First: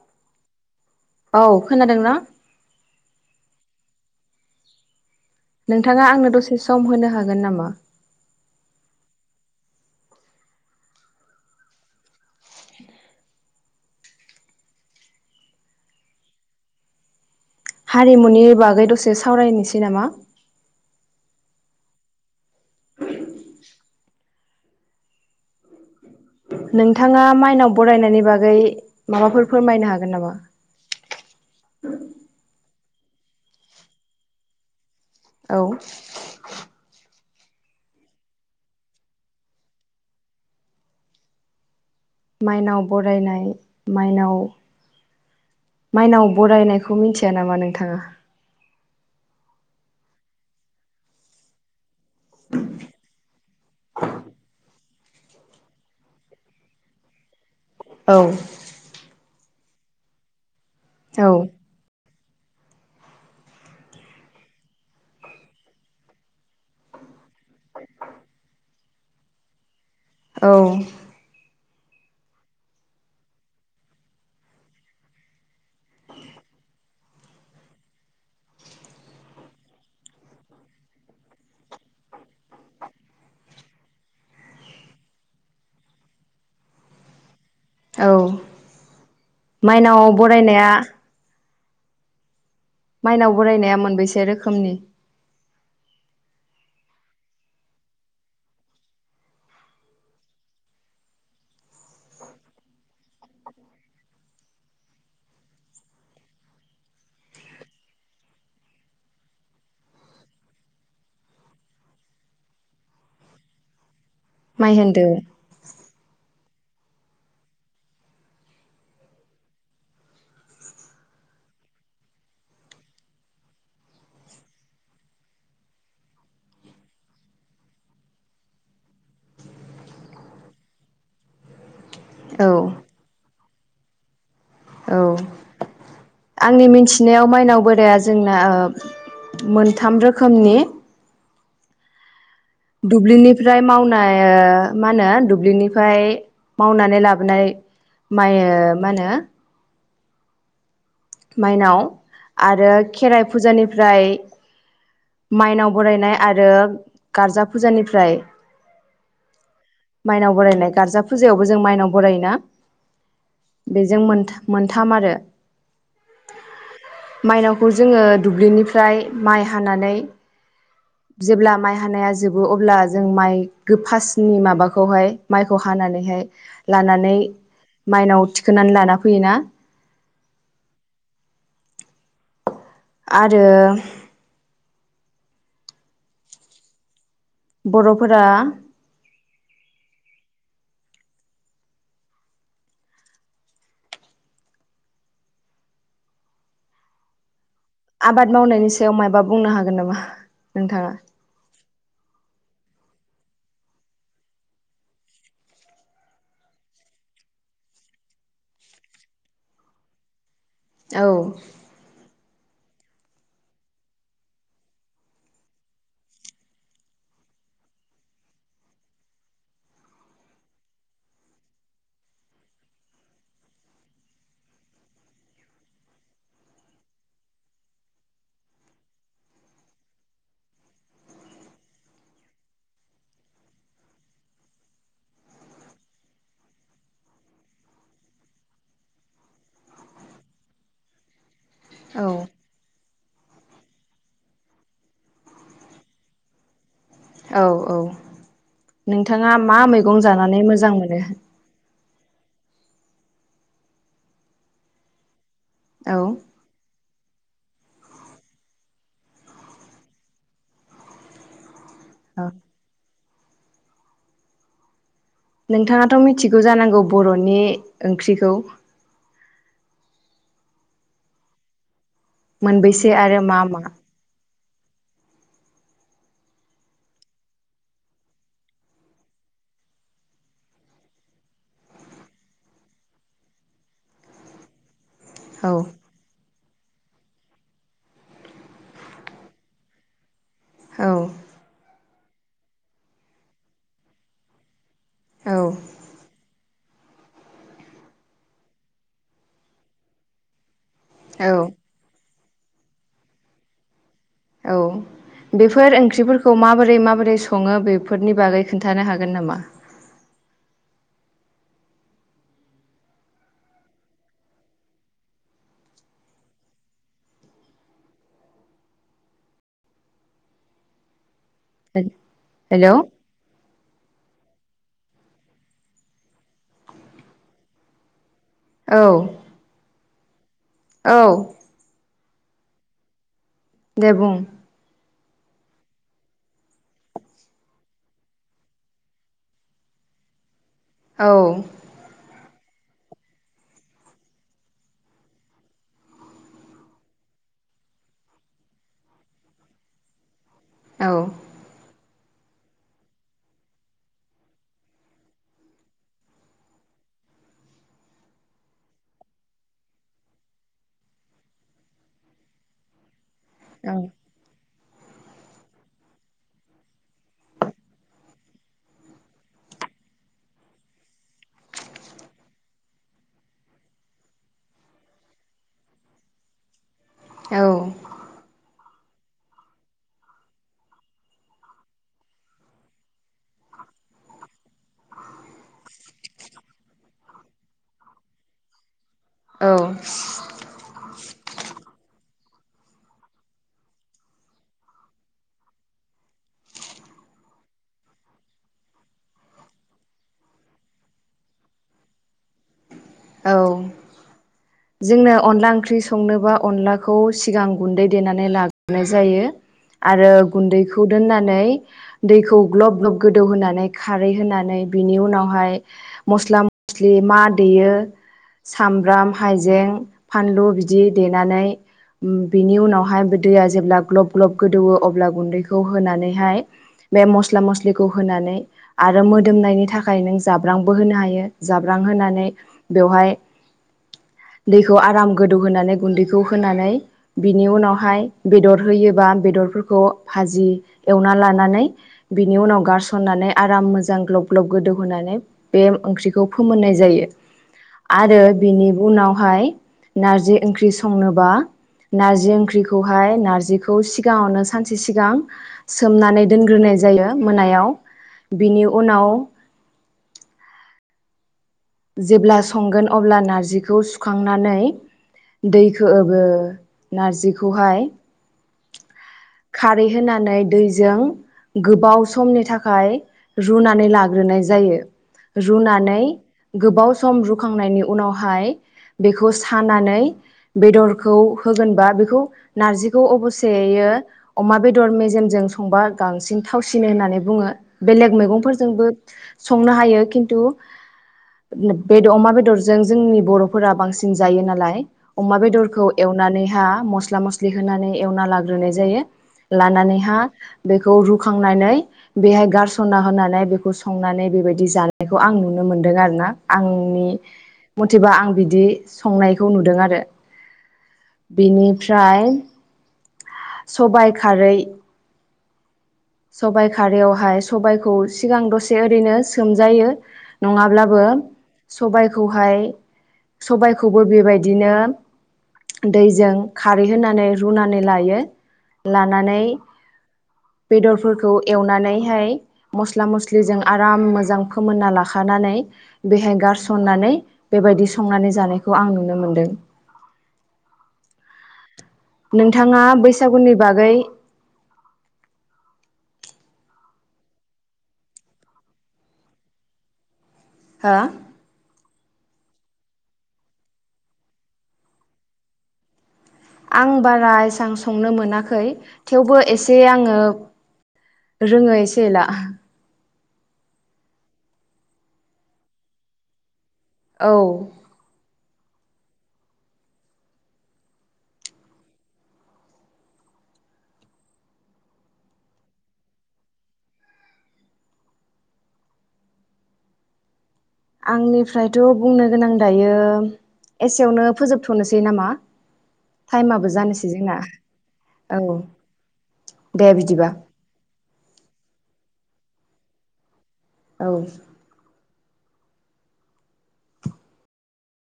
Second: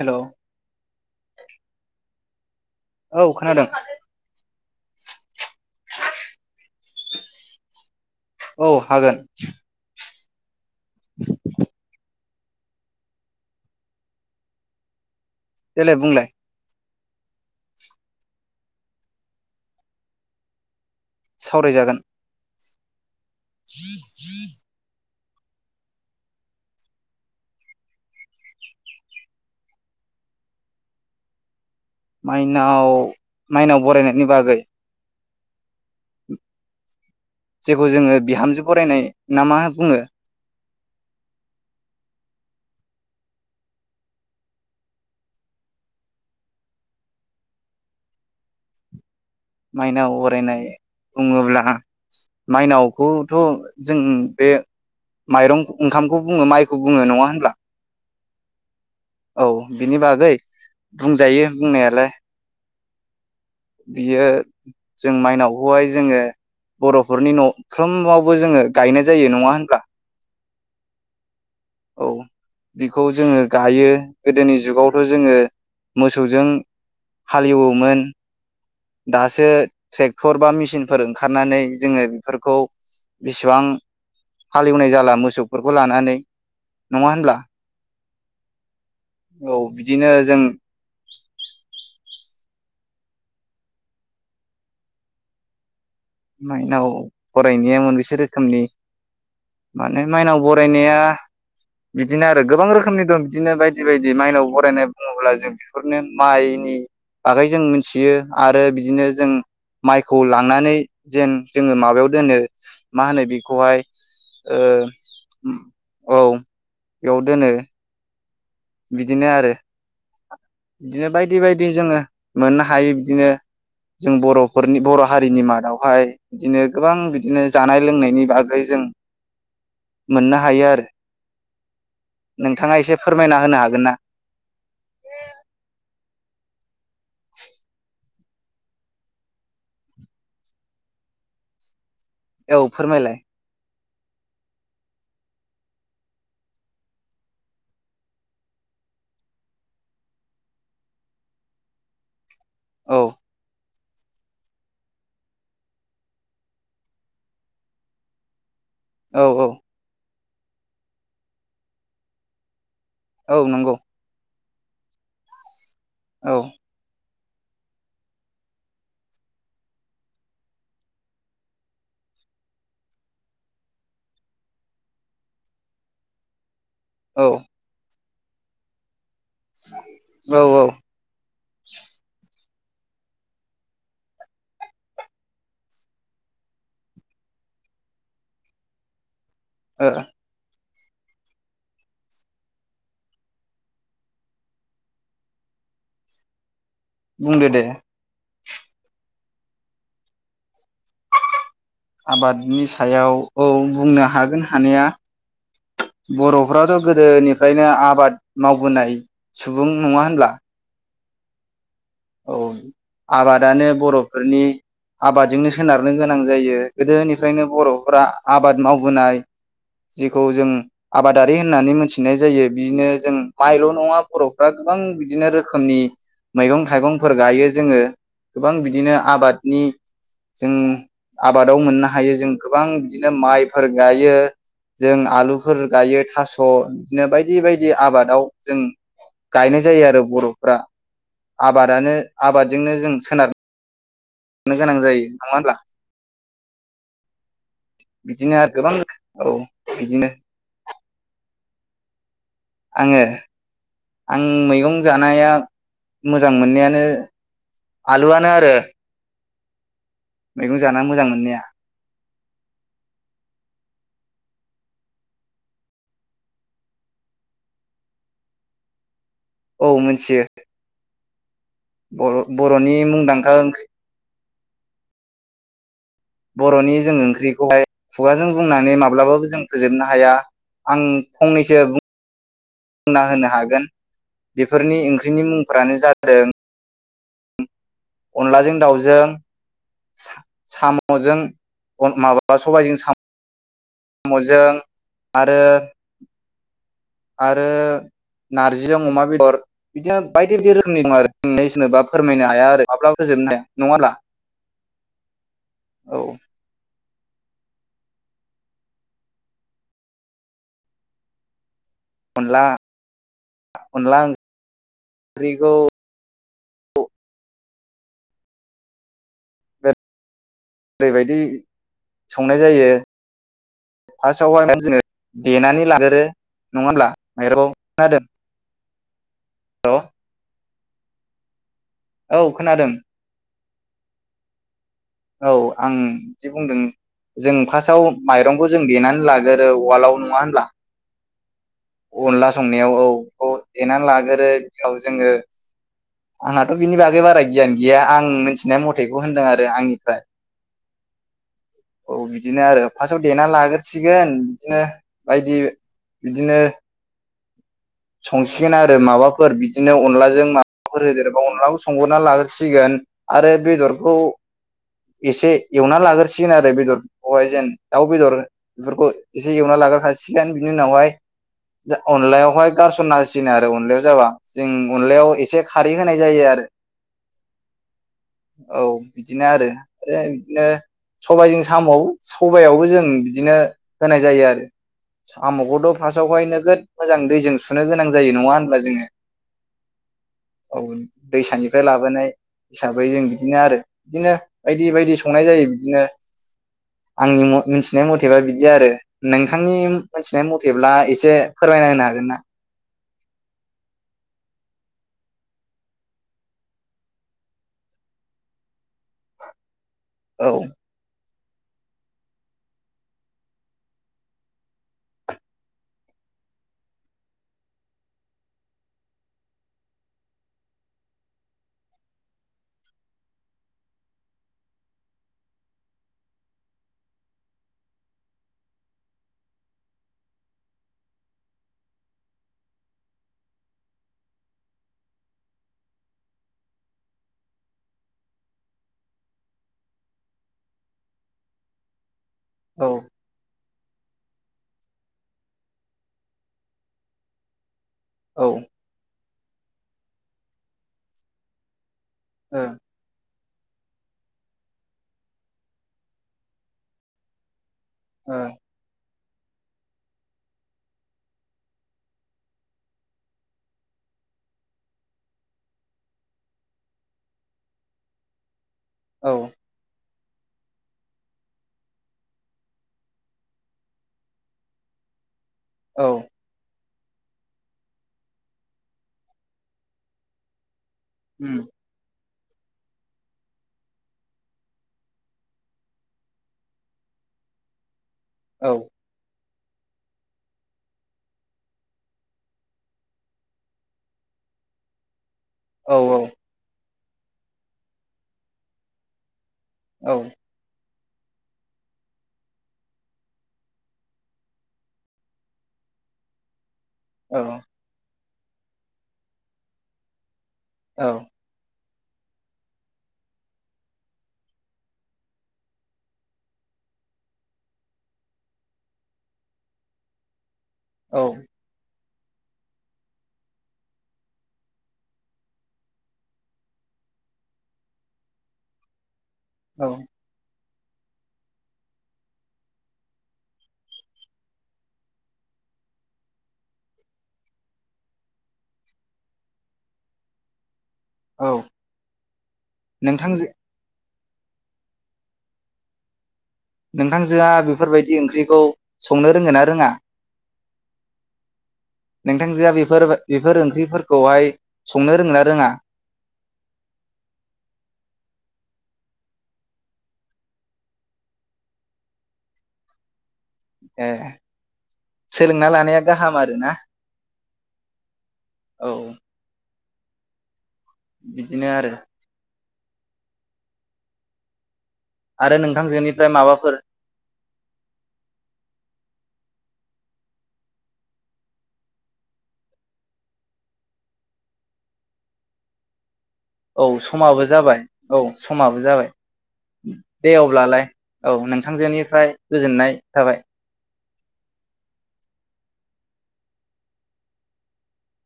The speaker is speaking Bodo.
हेलौ औ खोनादोंना। औ खोनादों नोंथाङा आंनो दसे सम होनो हागोन नामा औ हागोन [inaudible] देलाय बुंलाय हारिमुनि बागै दसे सावरायनोसै नामा सावरायजागोन [inaudible] नोंथाङा माइनाव बरायनायनि बागै माबाफोर फोरमायनो हागोन नामा माइनाव माइनाव बरायनायनि बागै औ जेखौ जोङो बिहामजो बरायनाय ना मा बुङो माइनाव बरायनाय माइनाव बरायनायखौ मिथिया नामा नोंथाङा माइनाव अरायनाय बुङोब्ला माइनावखौथ' जों बे माइरं ओंखामखौ बुङो माइखौ बुङो नङा होनब्ला औ औ बिनि बागै औ बुंजायो बुंनायालाय बियो जों माइनावखौहाय जोङो बर'फोरनि न'फ्रोमावबो जोङो गायनाय जायो नङा होनब्ला औ औ बिखौ जोङो गायो गोदोनि जुगावथ' जोङो मोसौजों हालेववोमोन दासो ट्रेक्टर बा मेचिनफोर ओंखारनानै जोङो बेफोरखौ बेसेबां हालेवनाय जाला मोसौफोरखौ लानानै नङा होनब्ला औ औ बिदिनो माइनावआव जों बरायनाया माइनाव बोरायनाया मोनबेसे रोखोमनि माइनाव बरायनाया मोनबेसे रोखोमनि माने माइनाव बरायनाया बिदिनो आरो गोबां रोखोमनि दं बिदिनो बायदि बायदि माइनाव बरायनाय बुङोब्ला जों बेफोरनो माइनि बागै जों मिथियो आरो बिदिनो जों माइखौ लांनानै जेन जोङो माबायाव दोनो मा होनो बेखौहाय माइहेन्दो औ बेयाव दोनो बिदिनो आरो बिदिनो बायदि बायदि जोङो मोननो हायो बिदिनो जों बर'फोरनि बर' हारिनि मादावहाय बिदिनो गोबां बिदिनो जानाय लोंनायनि बागै जों मोननो हायो आरो औ नोंथाङा एसे फोरमायना होनो हागोन ना औ आंनि मिथि फिनायाव माइनाव बोराया ज जोंना मोनथाम रोखोमनि औ फोरमायलाय दुब्लिनिफ्राय मावनो मा होनो दुब्लिनिफ्राय मावनानै लाबोनाय माय मा होनो माइनाव आरो औ खेराइ फुजानि फ्राय माइनाव बरायनाय आरो गारजा फुजानिफ्राय औ औ माइनाव बरायनाय गारजा फुजायावबो जों माइनाव बरायोना औ नंगौ बेजों मोनथा मोनथाम आरो औ माइनावखौ जोङो दुब्लिनिफ्राय माइ हानानै जेब्ला माइ हानाया जोबो अब्ला जों माइ गोफासनि माबाखौहाय माइखौ हानानैहाय लानानै औ माइनाव थिखोननानै लाना फैयोना औ औ [unintelligible] आरो बर'फोरा ओ बुंदो दे आबाद मावनायनि सायाव मायबा बुंनो हागोन नामा नोंथाङा? आबादनि सायाव औ बुंनो हागोन हानाया बर'फ्राथ' गोदोनिफ्रायनो आबाद मावबोनाय सुबुं नङा होनब्ला औ औ आबादानो बर'फोरनि आबादजोंनो सोनारनो गोनां जायो गोदोनिफ्रायनो बर'फोरा आबाद मावबोनाय जेखौ जों आबादारि होननानै मोनथिनाय जायो बिदिनो जों माइल' नङा बर'फ्रा गोबां बिदिनो रोखोमनि मैगं। [unintelligible] थाइगंफोर गायो जोङो गोबां बिदिनो आबादनि जों आबादाव मोननो हायो जों गोबां बिदिनो माइफोर गायो जों आलुफोर गायो थास' बिदिनो बायदि बायदि आबादाव जों गायनाय जायो आरो बर'फ्रा आबादानो औ आबादजोंनो जों [unintelligible] [unintelligible] गोनां जायो नङा होनब्ला। औ औ बिदिनो आरो गोबां औ नोंथाङा मा मैगं बिदिनो जानानै मोजां मोनो? आङो आं मैगं जानाया औ मोजां मोननायानो आलुआनो आरो मैगं जाना मोजां मोननाया [unintelligible] नोंथाङाथ' मिथिगौ जानांगौ बर'नि ओंख्रिखौ। औ मिथियो। बर' बर'नि मोनबैसे आरो मा मुंदांखा मा ओंख्रि बर'नि जों ओंख्रिखौहाय खुगाजों बुंनानै माब्लाबाबो जों फोजोबनो हाया आं फंनैसो [unintelligible] बुंना होनो हागोन बेफोरनि ओंख्रि [unintelligible] औ मुंफ्रानो जादों [unintelligible] अनलाजों दाउजों औ साम'जों [unintelligible] माबा सबायजों साम'जों औ आरो आरो नारजिजों अमा बेदर बिदिनो बायदि बायदि औ [unintelligible] [unintelligible] [unintelligible] हाया आरो माब्लाबो जोबनो हाया नङा [unintelligible] औ बेफोर औ ओंख्रिफोरखौ माबोरै माबोरै सङो बेफोरनि बागै खोन्थानो हागोन नामा? अनला अनलाओं ओंख्रिखौ ओरैबायदि संनाय जायो। हेलौ फार्स्टआवहाय जोङो देनानै लागोरो नङा होनब्ला माइरं खोनादों? औ। बा [inaudible] औ औ खोनादों। दे बुं औ आं जि बुंदों जों फार्स्टआव माइरंखौ जों देनानै लागोरो उवाल आव नङा होनब्ला। औ। अनला संनायाव औ बेखौ देनानै लाग्रोरो बेयाव जोङो आंहाथ' बिनि बागै बारा गियान गैया आं मिथिनाय मथेखौ होनदों आरो आंनिफ्राय। औ औ बिदिनो आरो फास्स्टआव देना लाग्रोरसिगोन बिदिनो बायदि बिदिनो संसिगोन आरो माबाफोर बिदिनो अनलाजों माबाफोर होदेरोबा अनलाखौ संहरना लागसिगोन आरो औ बेदरखौ एसे एवना लागोरसिगोन आरो बेदरखौहाय जेन दाउ बेदर बेफोरखौ एसे एवना लागोरखाासिगोन बिनि उनावहाय अनलायावहाय गारसन होसिगोन आरो अनलायाव जाबा जों अनलायाव एसे खारै होनाय जायो आरो। औ। औ बिदिनो आरो। आरो बिदिनो सबजों साम' सबयावबो जों बिदिनो होनाय जायो आरो साम'खौथ' फार्स्टआवहाय नोगोद मोजां दैजों सुनो गोनां जायो नङा होनब्ला जोङो? औ औ दैसानिफ्राय लाबोनाय हिसाबै जों बिदिनो आरो बिदिनो बायदि बायदि संनाय जायो बिदिनो आंनि मिथिनाय मथेबा बिदि आरो। नोंथांनि मिथिनाय मथेब्ला एसे फोरमायना होनो हागोन ना? औ जोंनो अनला ओंख्रि संनोबा अनलाखौ सिगां गुन्दै देनानै लाबोनाय जायो। आरो औ गुन्दैखौ दोनना नानै दैखौ ग्ल'ब ग्ल'ब गोदौ होनानै खारै होनानै बिनि उनावहाय मस्ला मस्लि मा देयो सामब्राम, हाइजें, फानलु बिदि देनानै बिनि उनावहाय दैया जेब्ला ग्ल'ब ग्ल'ब गोदौवो अब्ला गुन्दैखौ होनानैहाय बे मस्ला मस्लिखौ होनानै आरो मोदोमनायनि थाखाय नों जाब्रांबो होनो हायो जाब्रां होनानै बेवहाय दैखौ आराम गोदौ होनोनानै गुन्दैखौ होनानै बिनि उनावहाय बेदर होयोबा बेदरफोरखौ भाजि एवना लानानै बिनि उनाव औ गारसननानै आराम मोजां ग्ल'ब ग्ल'ब गोदौ होनोनानै बे ओंख्रिखौ फोमोननाय जायो। आरो औ ओ बिनि उनाव ओमफाय नारजि ओंख्रि संनोबा नारजि ओंख्रिखौहाय नारजि जिखौ सिगाङावनो सानसे सिगां सोमनानै दोनग्रोनाय जायो मोनायाव। ओ औ बिनि उनाव जेब्ला संगोन अब्ला नार्जिखौ सुखांनानै दैखौ बो नार्जिखौहाय खारै होनानै दैजों गोबाव समनि थाखाय रुनानै लाग्रोनाय जायो। औ रुनानै गोबाव सम रुखांनायनि उनावहाय बेखौ सानानै बेदरखौ उम होगोनबा बेखौ नारजिखौ अबस्सेै अमा बेदर मेजेमजों संबा बांसिन थावसिनो होननानै बुङो। बेलेग औ मैगंफोरजोंबो संनो हायो खिन्थु बे अमा बेदरजों जोंनि बर'फोरा बांसिन जायो नालाय। अमा औ बेदरखौ एवनानैहा मस्ला मस्लि होनानै एवना लाग्रोनाय जायो। औ लानानैहा बेखौ रुखांनानै बेहाय गारसना होनानै बेखौ संनानै बेबायदि जानायखौ आं नुनो मोन्दों आरोना। औ आंनि थिबा आं बिदि संनायखौ नुदों आरो। औ बिनि फ्राइ सबाय खारै सबाइ खारै यावहाय सबाइखौ सिगां दसे ओरैनो सोमजायो। नङा ब्लाबो सबाइ खौहाय सबाय खौबो बेबायदिनो दैजों खारै होनानै रुनानै लायो। लानानै औ बेदर फोरखौ एवनानै हाय मस्ला मस्लिजों आराम मोजां फोमोनना लाखानानै बेहाय गारसन नानै बेबायदि संनानै जानायखौ आं नुनो मोनदों। औ। नोंथाङा नोंथांजो बैसागुनि बागै नोंथांजो आ बेफोर बायदि ओंख्रिखौ संनो रोंगोन ना रोङा? हो नोंथांजोआ बेफोर बेफोर ओंख्रि फोरखौहाय संनो रों ना रोङा? आं बारा एसां संनो मोनाखै थेवबो एसे आङो रोङो एसे एला। ए सोलोंना लानाया गाहाम आरो ना। औ। औ। बिदिनो आरो। आरो नोंथांलजोनिफ्राय माबाफोर आंनिफ्रायथ' बुंनो गोनां दायो एसे यावनो फोजोबथ' नोसै नामा? औ टाइमाबो जानोसै समाबो जोंना जाबाय औ समाबो जाबाय दे अब्लालाय औ नोंथां जोनिफ्राय गोजोननाय थाबाय। औ।